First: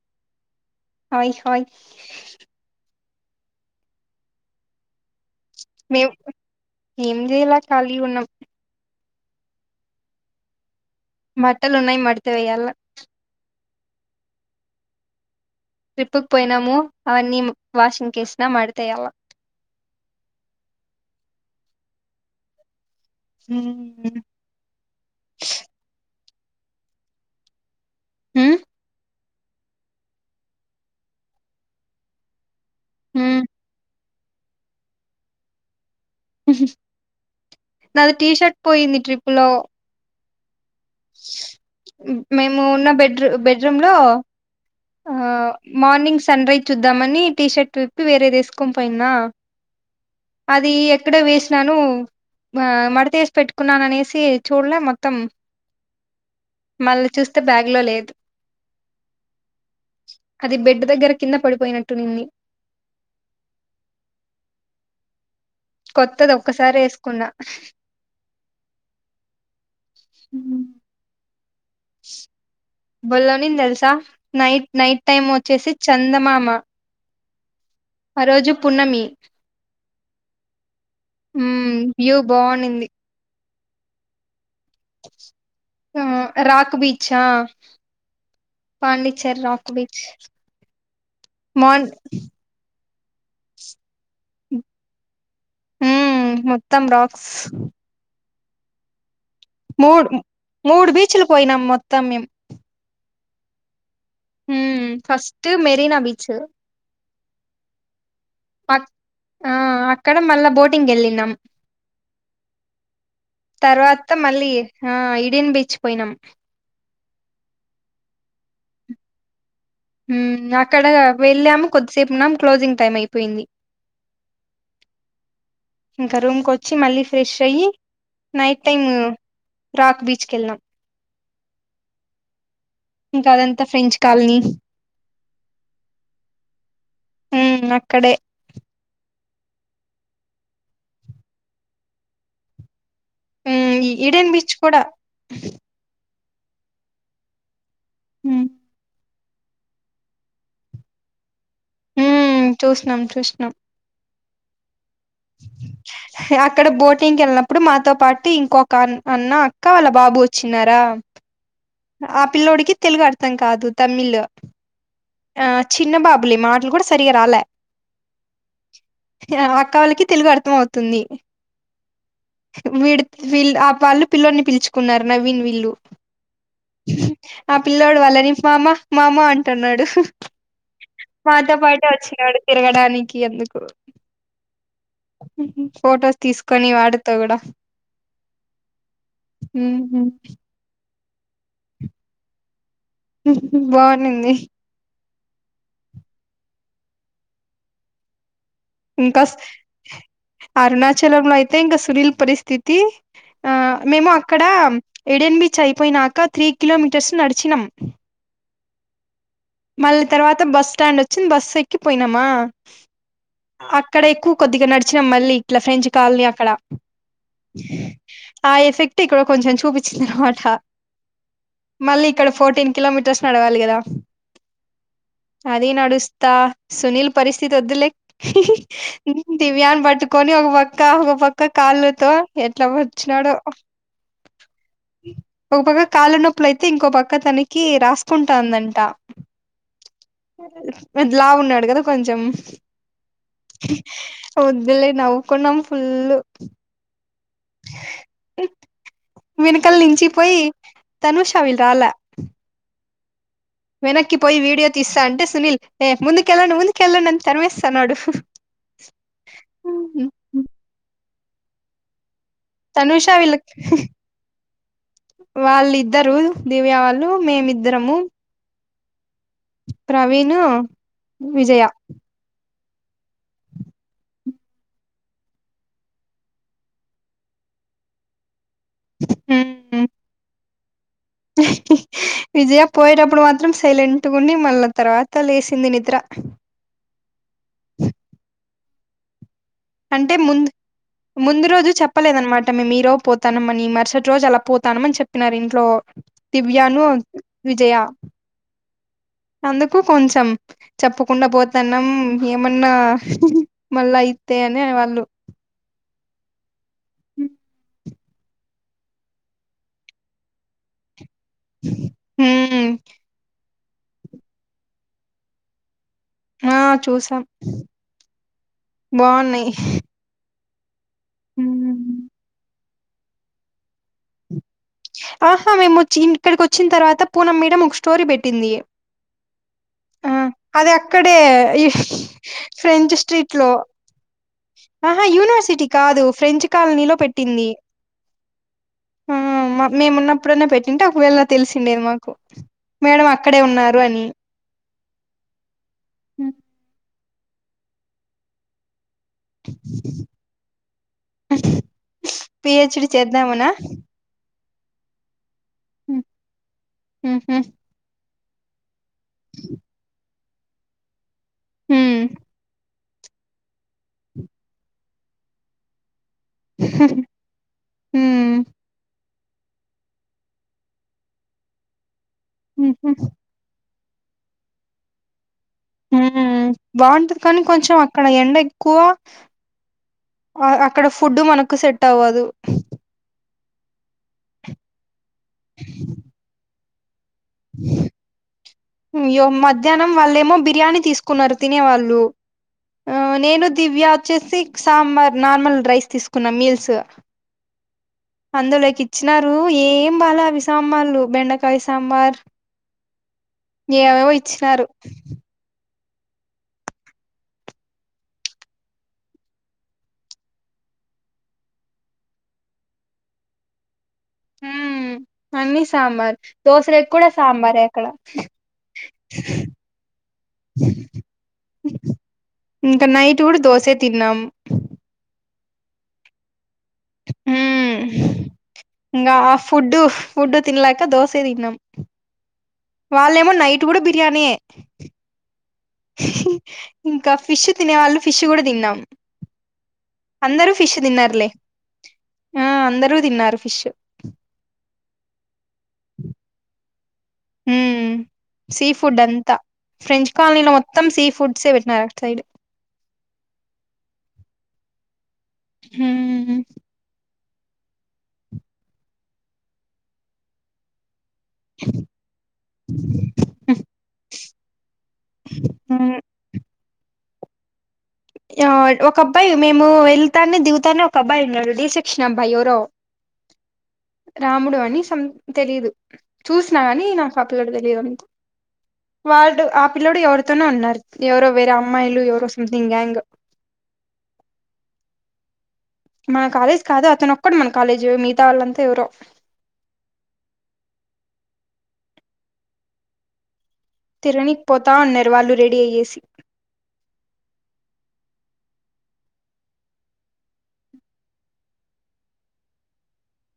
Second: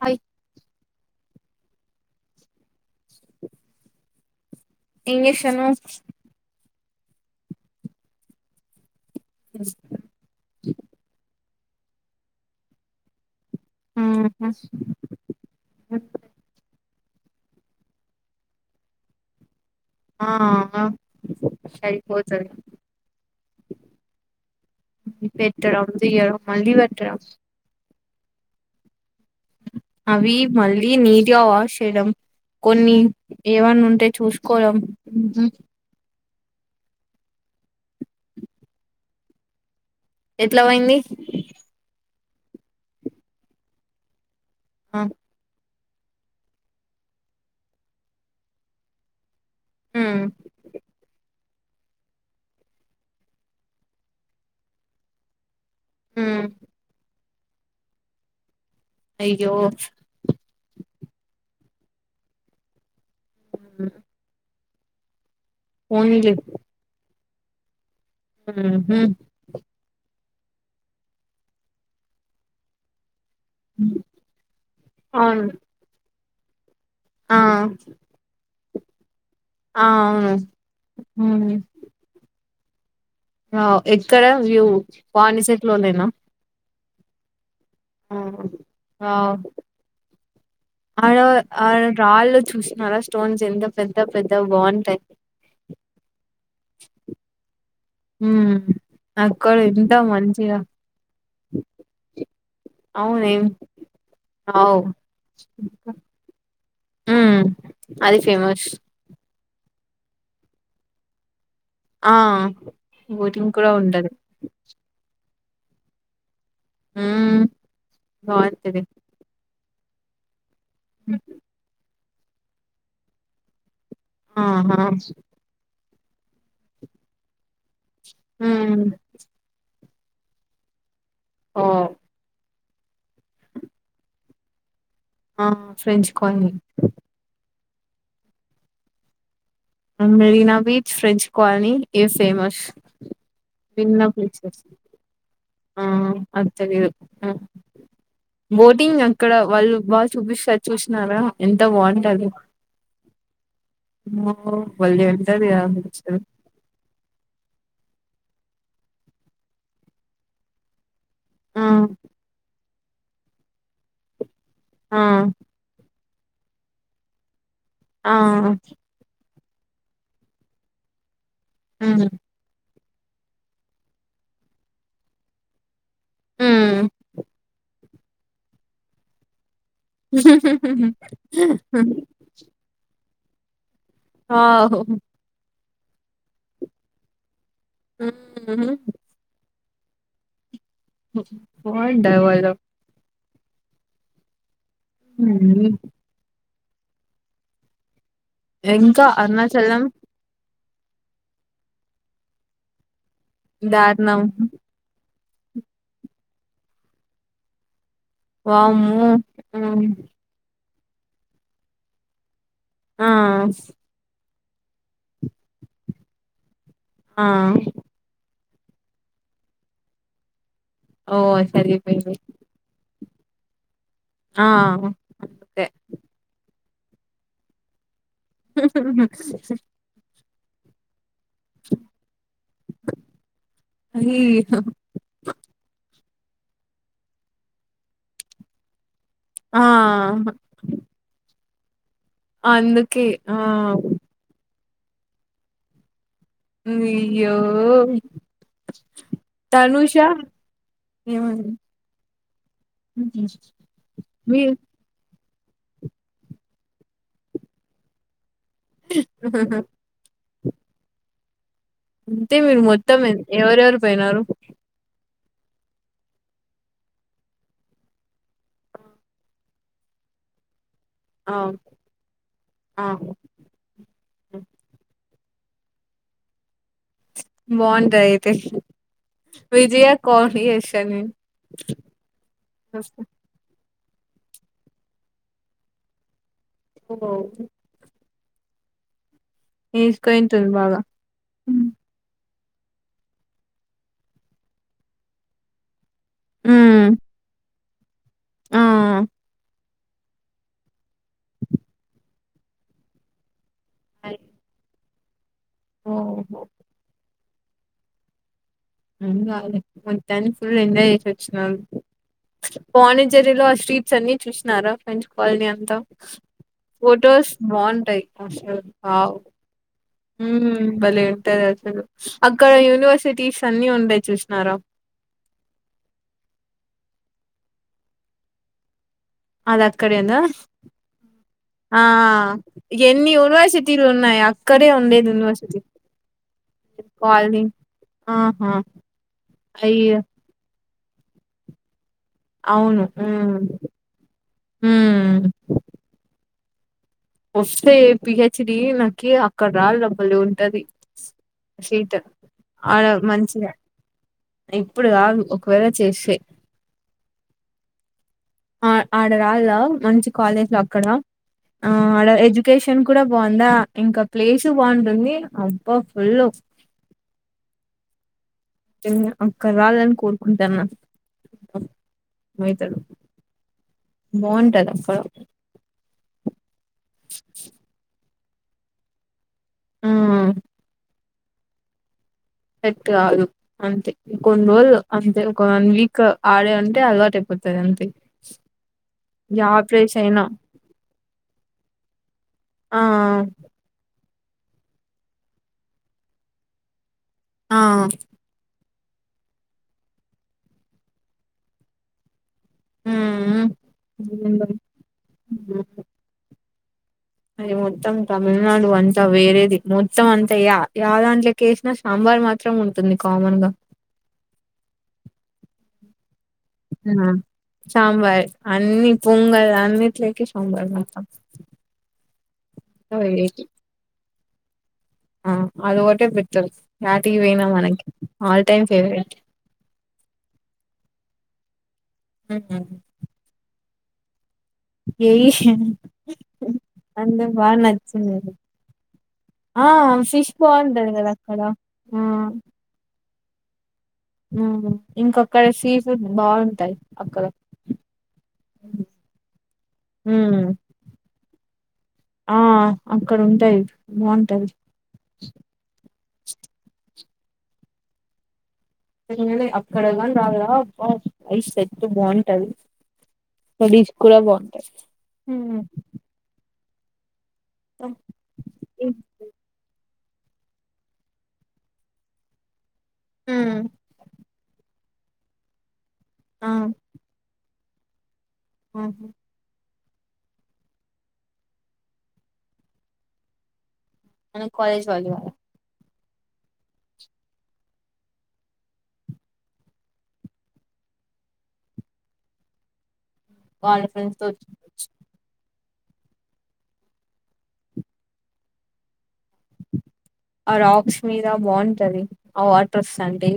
Hi hi hi English ten months మేము ఏం చేయలే ఖాళీ గున్నాం హ్మ్మ్ బట్టలున్నాయ్ మడత వేయాలా హ్మ్మ్ ట్రిప్పు కు పోయినాము అవన్నీ వాషింగ్ కేసినా మడతేయాలా ఆహా సరిపోతది హ్మ్మ్ పెట్టర ఉంది గద మళ్ళీ పెట్టరా హ్మ్ అవి మళ్ళీ నీటిగా వాష్ చేయడం కొన్ని హ్మ్ ఏవన్న ఉంటాయి చూసుకోడం నాది టీషర్ట్ పోయింది ట్రిప్ లో ఎట్లా అయింది మేము ఉన్న బెడ్రూ బెడ్రూమ్లో ఆ మార్నింగ్ సన్ రైస్ చూద్దామని టీ షర్ట్ విప్పి వేరేదేసుకని పోయినా ఉమ్ అది ఎక్కడో వేసి నను మా మడతేసి పెట్టుకున్నాను అనేసి చూడలే మొత్తం ఉమ్ మళ్ళీ చూస్ బ్యాగ్ లో లేదు అయ్యో అది బెడ్ దగ్గర కింద పడిపోయినట్టుంది హ్మ్మ్ కొత్తది ఒక్కసారి వేసుకున్నా హ్మ్మ్ హు భలే ఉన్నింది తెలుసా నైట్ నైట్ టైమ్ అవును వచ్చేసి చందమామ మా ఆ ఆ రోజు పున్నమి ఆ అవును ఊ వ్యూ బాగునింది అ ఎక్కడ వ్యూ వానిసేట్ లోలేనా ఛా పాండిచర్ రాక్ బీచ్ ఆయన ఆయన మార్ కాళ్ళు చూసినారా స్టోన్స్ ఎంత పెద్ద పెద్ద బాగుంటాయి. మ్మ్ మొత్తం రాక్స్ హు మూడు మూడు బీచ్లు పోయినాం మొత్తం మేము అవును ఏ అవు మ్మ్ ఫస్ట్ మెరీనా బీచ్ హు అది ఫేమస్ అక్ ఆ అక్కడ మళ్ళా బోటింగ్ వెళ్ళినాం. ఆ బోటింగ్ కూడా ఉండదు డీన్ బీచ్ పోయినాం హు బాగుంటది హు ఇక్కడ వెళ్ళాము కొద్దిగా సేపు వున్నాం క్లోజింగ్ టైమ్ అయిపోయింది. ఆహా ఇంకా రూమ్ కు వచ్చి మళ్ళీ ఫ్రెష్ అయ్యి night um time rock beach వెళ్ళినం ఆ ఇంకా అదంతా ఫ్రెంచ్ కాలనీ ఆ ఫ్రెంచ్ కాలనీ ఉ అక్కడే మెరినా బీచ్ ఫ్రెంచ్ కాలనీ ఇవి ఫేమస్ ఈ విన్న ఇడేన్ బీచ్ ప్లేసెస్ కూడా ఆ అది తీలియదు ఉమ్ బోటింగ్ ఇక్కడ వాళ్ళు బాగా చూపిస్తారు చూసినారా ఎంత హ్మ్ చూసినం చూసినం ఓ అక్కడ బోటింగ్కి వెళ్ళినప్పుడు మాతో పా టి ఇంకొక అన్న అక్క వాళ్ళ బాబు వచ్చినారా ఆ ఆ పిల్లోడికి తెలుగు అర్థం కాదు తమిళ్ ఆ చిన్న బాబు మళ్ళీ మాటలు కూడా సరిగా రాలా ఆ అక్క వాళ్ళకి తెలుగు అర్థం అవుతుంది హ్మ్ వీడి వీళ్ళు ఆ వాళ్ళు పిల్ల్లోని పిలుచుకున్నారు నవీన్ వీళ్ళు హ్మ్ అ పిల్లోడు వాళ్ళని మామ మామ అం తన్నాడు మాతో పాటే వచ్చినాడు తిరగడాని కి ఎందుకు ఆహో ఫొటోస్ తీసుకొని వాడు తగడ హ్మ్ ఊహూ పో అంటావా ర బాగునింది [unintelligible] ఇంకా అరుణాచలం అరుణాచలంలో అయితే ఇంకా సునీల్ పరిస్థితి ఆ మేము దారుణం అక్కడ ఎడెన్ బిచ్ అయిపోయినాక త్రీ కిలోమీటర్స్ నడిచినం వామ్మో హ్మ్ మళ్ళీ తర్వాత బస్ స్టాండ్ వచ్చి బస్సు ఎక్కి పోయినామా ఆ అక్కడ ఎక్కువ కొద్దిగా నడిచినం మళ్ళీ ఇట్లా ఫ్రెంచ్ కాలనీ అక్కడ ఆ ఆ ఎఫెక్ట్ ఇక్కడ కొంచెం చూపించింది అన్నమాట ఓ మళ్ళీ సరిపోయింది ఇక్కడ ఫోర్టీన్ కిలోమీటర్స్ నడవాలి గదా ఆ అంతే అదే నడుస్తా సునీల్ పరిస్థితి ఒద్దులే [inaudible] కొని ఒక పక్క పక్క ఒక కాళ్ళతో ఎట్లా వచ్చినాడో అది ఒకొక్క కాళ్ళ నొప్పుల అయితే ఇంకో పక్క తనకీ రాసుకుంటాందంట ఆ మీర్లావున అందుకే ఆ [inaudible] ఒద్దులే నవ్వుకున్నం ఫుల్ అ వెనకల్ తనుష నించి పోయి ఏమన్ తనుషవిల్రాలె [inaudible] వెనక్కి పోయి మీ వీడియో తీస్తాంటే స్ సునీల్ ఏ ముందుకెల్లండి ముందుకెల్లండని తర్మేస్తు నాడు [inaudible] [inaudible] [inaudible] తే మీరు మొత్తం తనుష ఎత్ ఎవరెవరు పోయినారు వాళ్లిద్దరు దివ్య వాళ్ళు మేమిద్దరము ప్రవీణూ ఆ విజయ, [inaudible] బావుంటాయ్ ఐతే మ్మ్ విజయా [inaudible] స్ విజయ పోయెటప్పుడు మాత్రం సైలెంట్గుని మళ్ల తర్వాత లేసింది నిద్ర [inaudible] అంటే ముంద్ వేసుకుంటుంది బాగా ముందు రోజు చెప్పలేదన్నమాట్ మేం రోజు పోతానం మని మరుసటి రోజు అలా పోతానం అని చెప్పినారు ఇంట్లో దివ్యాను హ్మ్ విజయా, ఆ అందుకు కొంచెం చెప్పకుండా పోతాన్నాం ఏమన్నా మళ్ళ ఐతే అని వాళ్ళు. ఓహో ఏమ్ కాదులే మొత్తానికి ఫుల్ ఎంజాయ్ చేశిర్ మ్మ్ వాణిజరిలో అష్ స్ట్రీట్స్ అన్నీ చూసినారా ఫ్రెంచ్ కాలనీ అంతా. ఆ చూసాం ఫొటోస్ బాగుంటాయి. అసలు వావ్. బాగున్నాయి ఉమ్ భలే ఉంటది అసలు. ఉమ్. అక్కడ యూనివర్సిటీస్ అన్నీ ఉండే చూసినారా. ఆహా మేముచ్చి ఇక్కడికి వచ్చిన్ తర్వాత పూనం మేడం ఒక స్టోరీ పెట్టిందీ. అది అక్కడే ఉందా. అక్కడే ఈ ఆ ఫ్రెంచ్ ఎన్ని స్ట్రీట్ లో యూనివర్సిటీలు ఉన్నాయి అక్కడే ఆహా ఉండేది యూనివర్సిటీ. కాదు ఫ్రెంచ్ కాలనీలో కాలనీ పెట్టింది ఆహా ఆ మ ఐ మేమున్నప్పుడన్నా పెట్ ఉంటే ఒకవేళా తెలిసిందేమో. అవును ఊ ఊ ఉ ఒస్తే పి హెచ్ డీ నాక్ కీ అక్కడ రావళ్ళ బలే ఉంటది సీట. ఆడ పిహెచ్డి చేద్దామనా మంచిగా ఇప్పుడు కాదు ఒ ఒకవేళ చేస్తే. ఆ ఆడ రాళ్ళా మంచి కాలేజ్ లో అక్కడా ఆ ఆడ ఎడ్యుకేష్ న్ కూడా బాగుందా. ఇంకా ప్లేసు బాగుంటుందీ. అబ్బా ఫుల్లూ హ్మ అక్కడ రావాలని కోరుకుంటాన్నా. మయితడు. బావుంటది అక్కడ. హ్మూ బాగుంటది కానీ కొంచెం అక్క డ ఎండ ఎక్కువా. ఉమ్ అ అక్కడ ఫుడ్డూ మనకు సెట్ అవ్వదు. సెట్ కాదు అంతే ఇంకొన్ని రోజులు. అంతే ఒక వన్ వీక ఆడే ఉండ్ టే అలవాటు ఐ పోతది అంతే అయ్యో జాబ్ మధ్యాహ్నం ప్లేస్ అయినా వాళ్ళేమో బిర్యానీ తీసుకున్నారు తినేవాళ్ళు ఆ నేను దివ్య వచ్చేసి సాంబార్ నార్మల్ రైస్ తీసుకున్న మీల్స్ ఆ అందులకి ఇచ్చినారు ఏం బాల అవి సాంబార్లు బెండకాయ్ సాంబార్ ఉమ్ ఏమేమో ఇచ్చినారు అది మొత్తం తమిళనాడు అంతా వేరేది మొత్తం అంతా యా యా దాంట్లాకి ఏసినా సాంబార్ మాత్రం ఉంటుంది కామన్ గా మ్ అన్ని సాంబార్ దోశలకు ఆ! కూడా సాంబారే అక్కడ సాంబార్ అన్ని పొంగల్ అన్నిట్లేకి సాంబార్ మొత్తం ఇంకా నైట్ కూడా వెరైటీ దోసె తిన్నాం ఆ అది ఒకటే బెటర్ యాటికి పోయినా మ్ మనకి ఆల్ టైమ్ ఇంకా ఫేవరెట్ ఫుడ్ ఫుడ్ తినలేక దోస తిన్నం హ్మ్. వాళ్లేమో నైట్ కూడా బిర్యానీయే యేయ్ ఇంకా ఫిష్ బాగా తినే వాళ్ళు ఫిష్ నచ్చింది కూడా తిన్నాము ఆ అందరూ ఫిష్ బాగుంటది కదా తిన్నారులే అక్కడ ఆ అందరూ తిన్నారు ఫిష్ మ్ ఇంక అక్కడ సి ఫుడ్ బావుంటాయి మ్మ్ సీ ఫుడ్ అంతా ఫ్రెంచ్ ఉమ్ కాలనీలో మొత్తం సీ ఫుడ్ సే పెట్టిన అట్టు సైడ్ ఆ అక్కడ ఉంటాయి బాగుంటది మ్మ్ ఏం లే అక్కడ [unintelligible] సెట్ బాగుంటది స్డీస్ కూడా బాగుంటాది హ్మ్ యా ఒక అబ్బాయి మేము వెళ్ తాన్ని దిగుతానే ఒక అబ్బాయి ఉన్నడు డి సెక్షన్ అబ్బాయి ఎవరో మ్మ్ రాముడు అని సం తెలీదు ఆ చూసినా గానీ నాకు పిల్లోడు తేలి [unintelligible] ఆహా. వాళ్డు పిల్లోడు ఎవరితోనో ఉన్నారు ఎవరో వేరే అమ్మాయిలు ఎవరో సమ్థింగ్ గ్యాంగ్ మన కాలేజ్ వాళ్ళు మన కాలేజ్ కాదు అతను ఒక్కడు మన కాలేజు మిగతా వాళ్ళంతా ఎవరో వాళ్ళ ఫ్రెండ్స్ తో తిరగనీకి వచ్చి పోతా ఉన్నారు వాళ్ళు రెడ్ డిఏసి ఆ రాక్స్ మీద బాగుంటది ఆ వాటర్ వస్తంటె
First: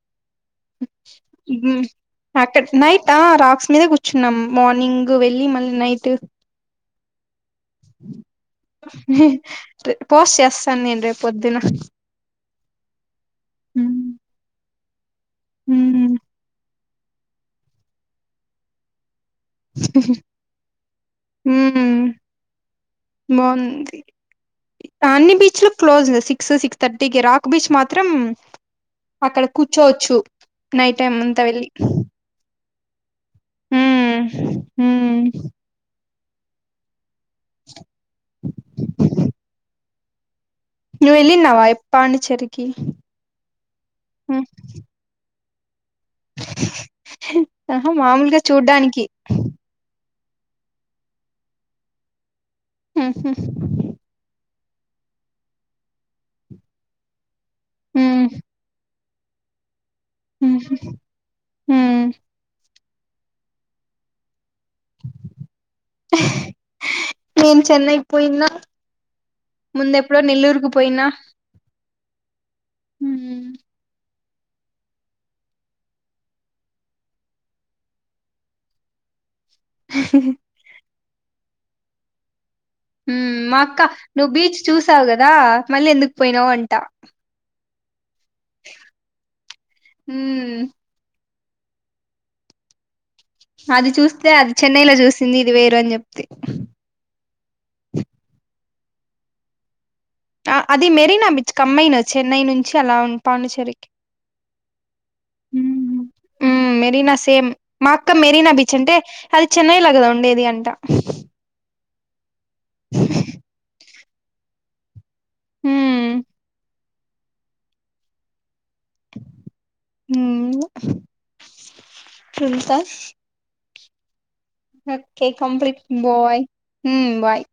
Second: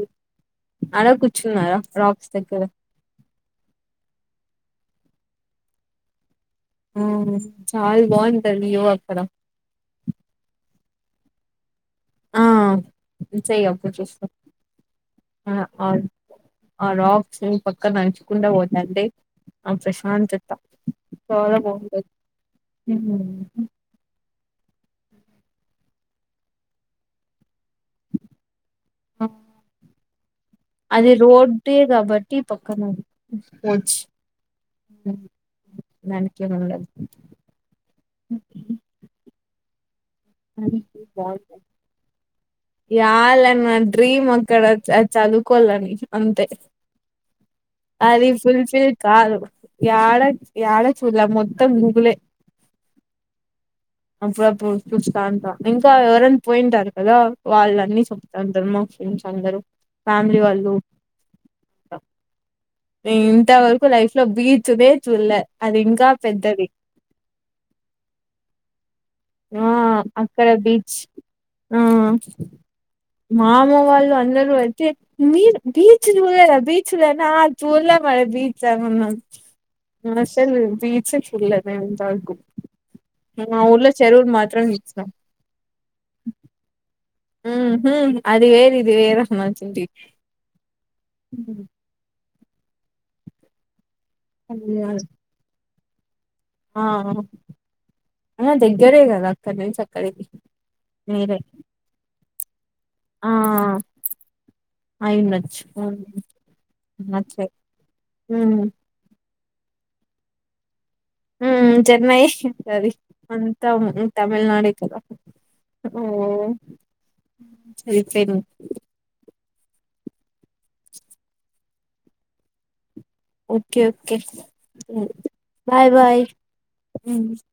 మ్మ్ దగ్గర ఆక్టర్ నైట్ హా రా మీద కూర్చున్నాం మార్నింగ్ వెళ్ళి మళ్ళీ నైట్ మ్మ్ పోస్ చెస్ తన్ నేన్ రేప్ పొద్దున ఆ నువ్ చేయి అప్పుడ్ చూస్తా ఆ ఆల్ హ్మ్ ఆ రాక్స్ పక్కన నడ్చకుంట పోతాంటే అ ప్రశాంతత హ్మ్ తాన్నీ బీచ్లో క్లోజ్ సిక్స్ సిక్స్ థర్టీకి రాక్ బీచ్ మాత్రం అక్కడ కూర్చోవచ్చు నైట్ టైం అంతా వెళ్ళి కమౌన్ మ్మ్ మ్ నాన్కే ముండన్ నువ్వు వెళ్ళిన్నావా పాండిచ్చేరికి యాలేన్ డ్రీమ్ అక్కడ చ చదువ్ కొళ్ళని అంతే ఆహా అది మామూలుగా ఫుల్ ఫీల్ చూడ్డానికి కాదు యాడ యాడ చూల్ల మొత్తం గూగులే మ్ హు చూస్తాంటా ఇంకా ఎవరన్ పోయింటార్ కదా వాళ్ళన్నీ చెప్తాంటరు ఫ్రెండ్స్ అందరూ ఫ్యామిలీ వాళ్ళు ఉహు ఉమ్ నేనన్ ఇంతవరకు లైఫ్లో బీ చుడె చుడ్లా అది ఇంకా పెద్దది నేను చెన్నైకి పోయినా ఆ ముందెప్పుడో అక్కడ నెల్లూరుకు బీచ్ పోయినా ఆ ఉమ్ మామ వాళ్ళు అందరూ నువ్వైతే బీ బీచ్లే బీచ్ లే ఆ చూలే మరి బీచ్ మ నాసలు బీ చేట్ పెళ్ పోయేంత గోప్ ఊ ఊ మా అక్క నువ్వు బీచ్ చూసావు చూసినం కదా మళ్ళీ ఎందుకు పోయినావు అంట మ్మ్ హ్మ్ అది వేరు ఇది వేరు అమ్మ తల్లి హ్మ్ మ్మ్ అది చూసి ఏ అది చెన్నై లో చూసింది ఇది వేరు గురె ఆ దగ్గరే కదా అక్కడ నుంచి అక్కడ ఆ అది మెరీనా బీచ్ కమ్మయినా చెన్నై నుంచి అలా ఆ పాండుచ్చేరికి అయిండొచ్చు మ్మ్ మ్మ్ మెరీనా అట్లే సేమ్ మా అక్క మెరీనా ఉమ్ బీచ్ అంటే అది చెన్నై లా కదా ఉండేది అంటా ఉమ్ చెన్నై ఉంటది అంత తమిళనాడే కధ ఓ హ్మ్ సరి ఖైదు మ్మ్ ఎంత okay okay okay complete bye మ్మ్ ఉమ్ బాయ్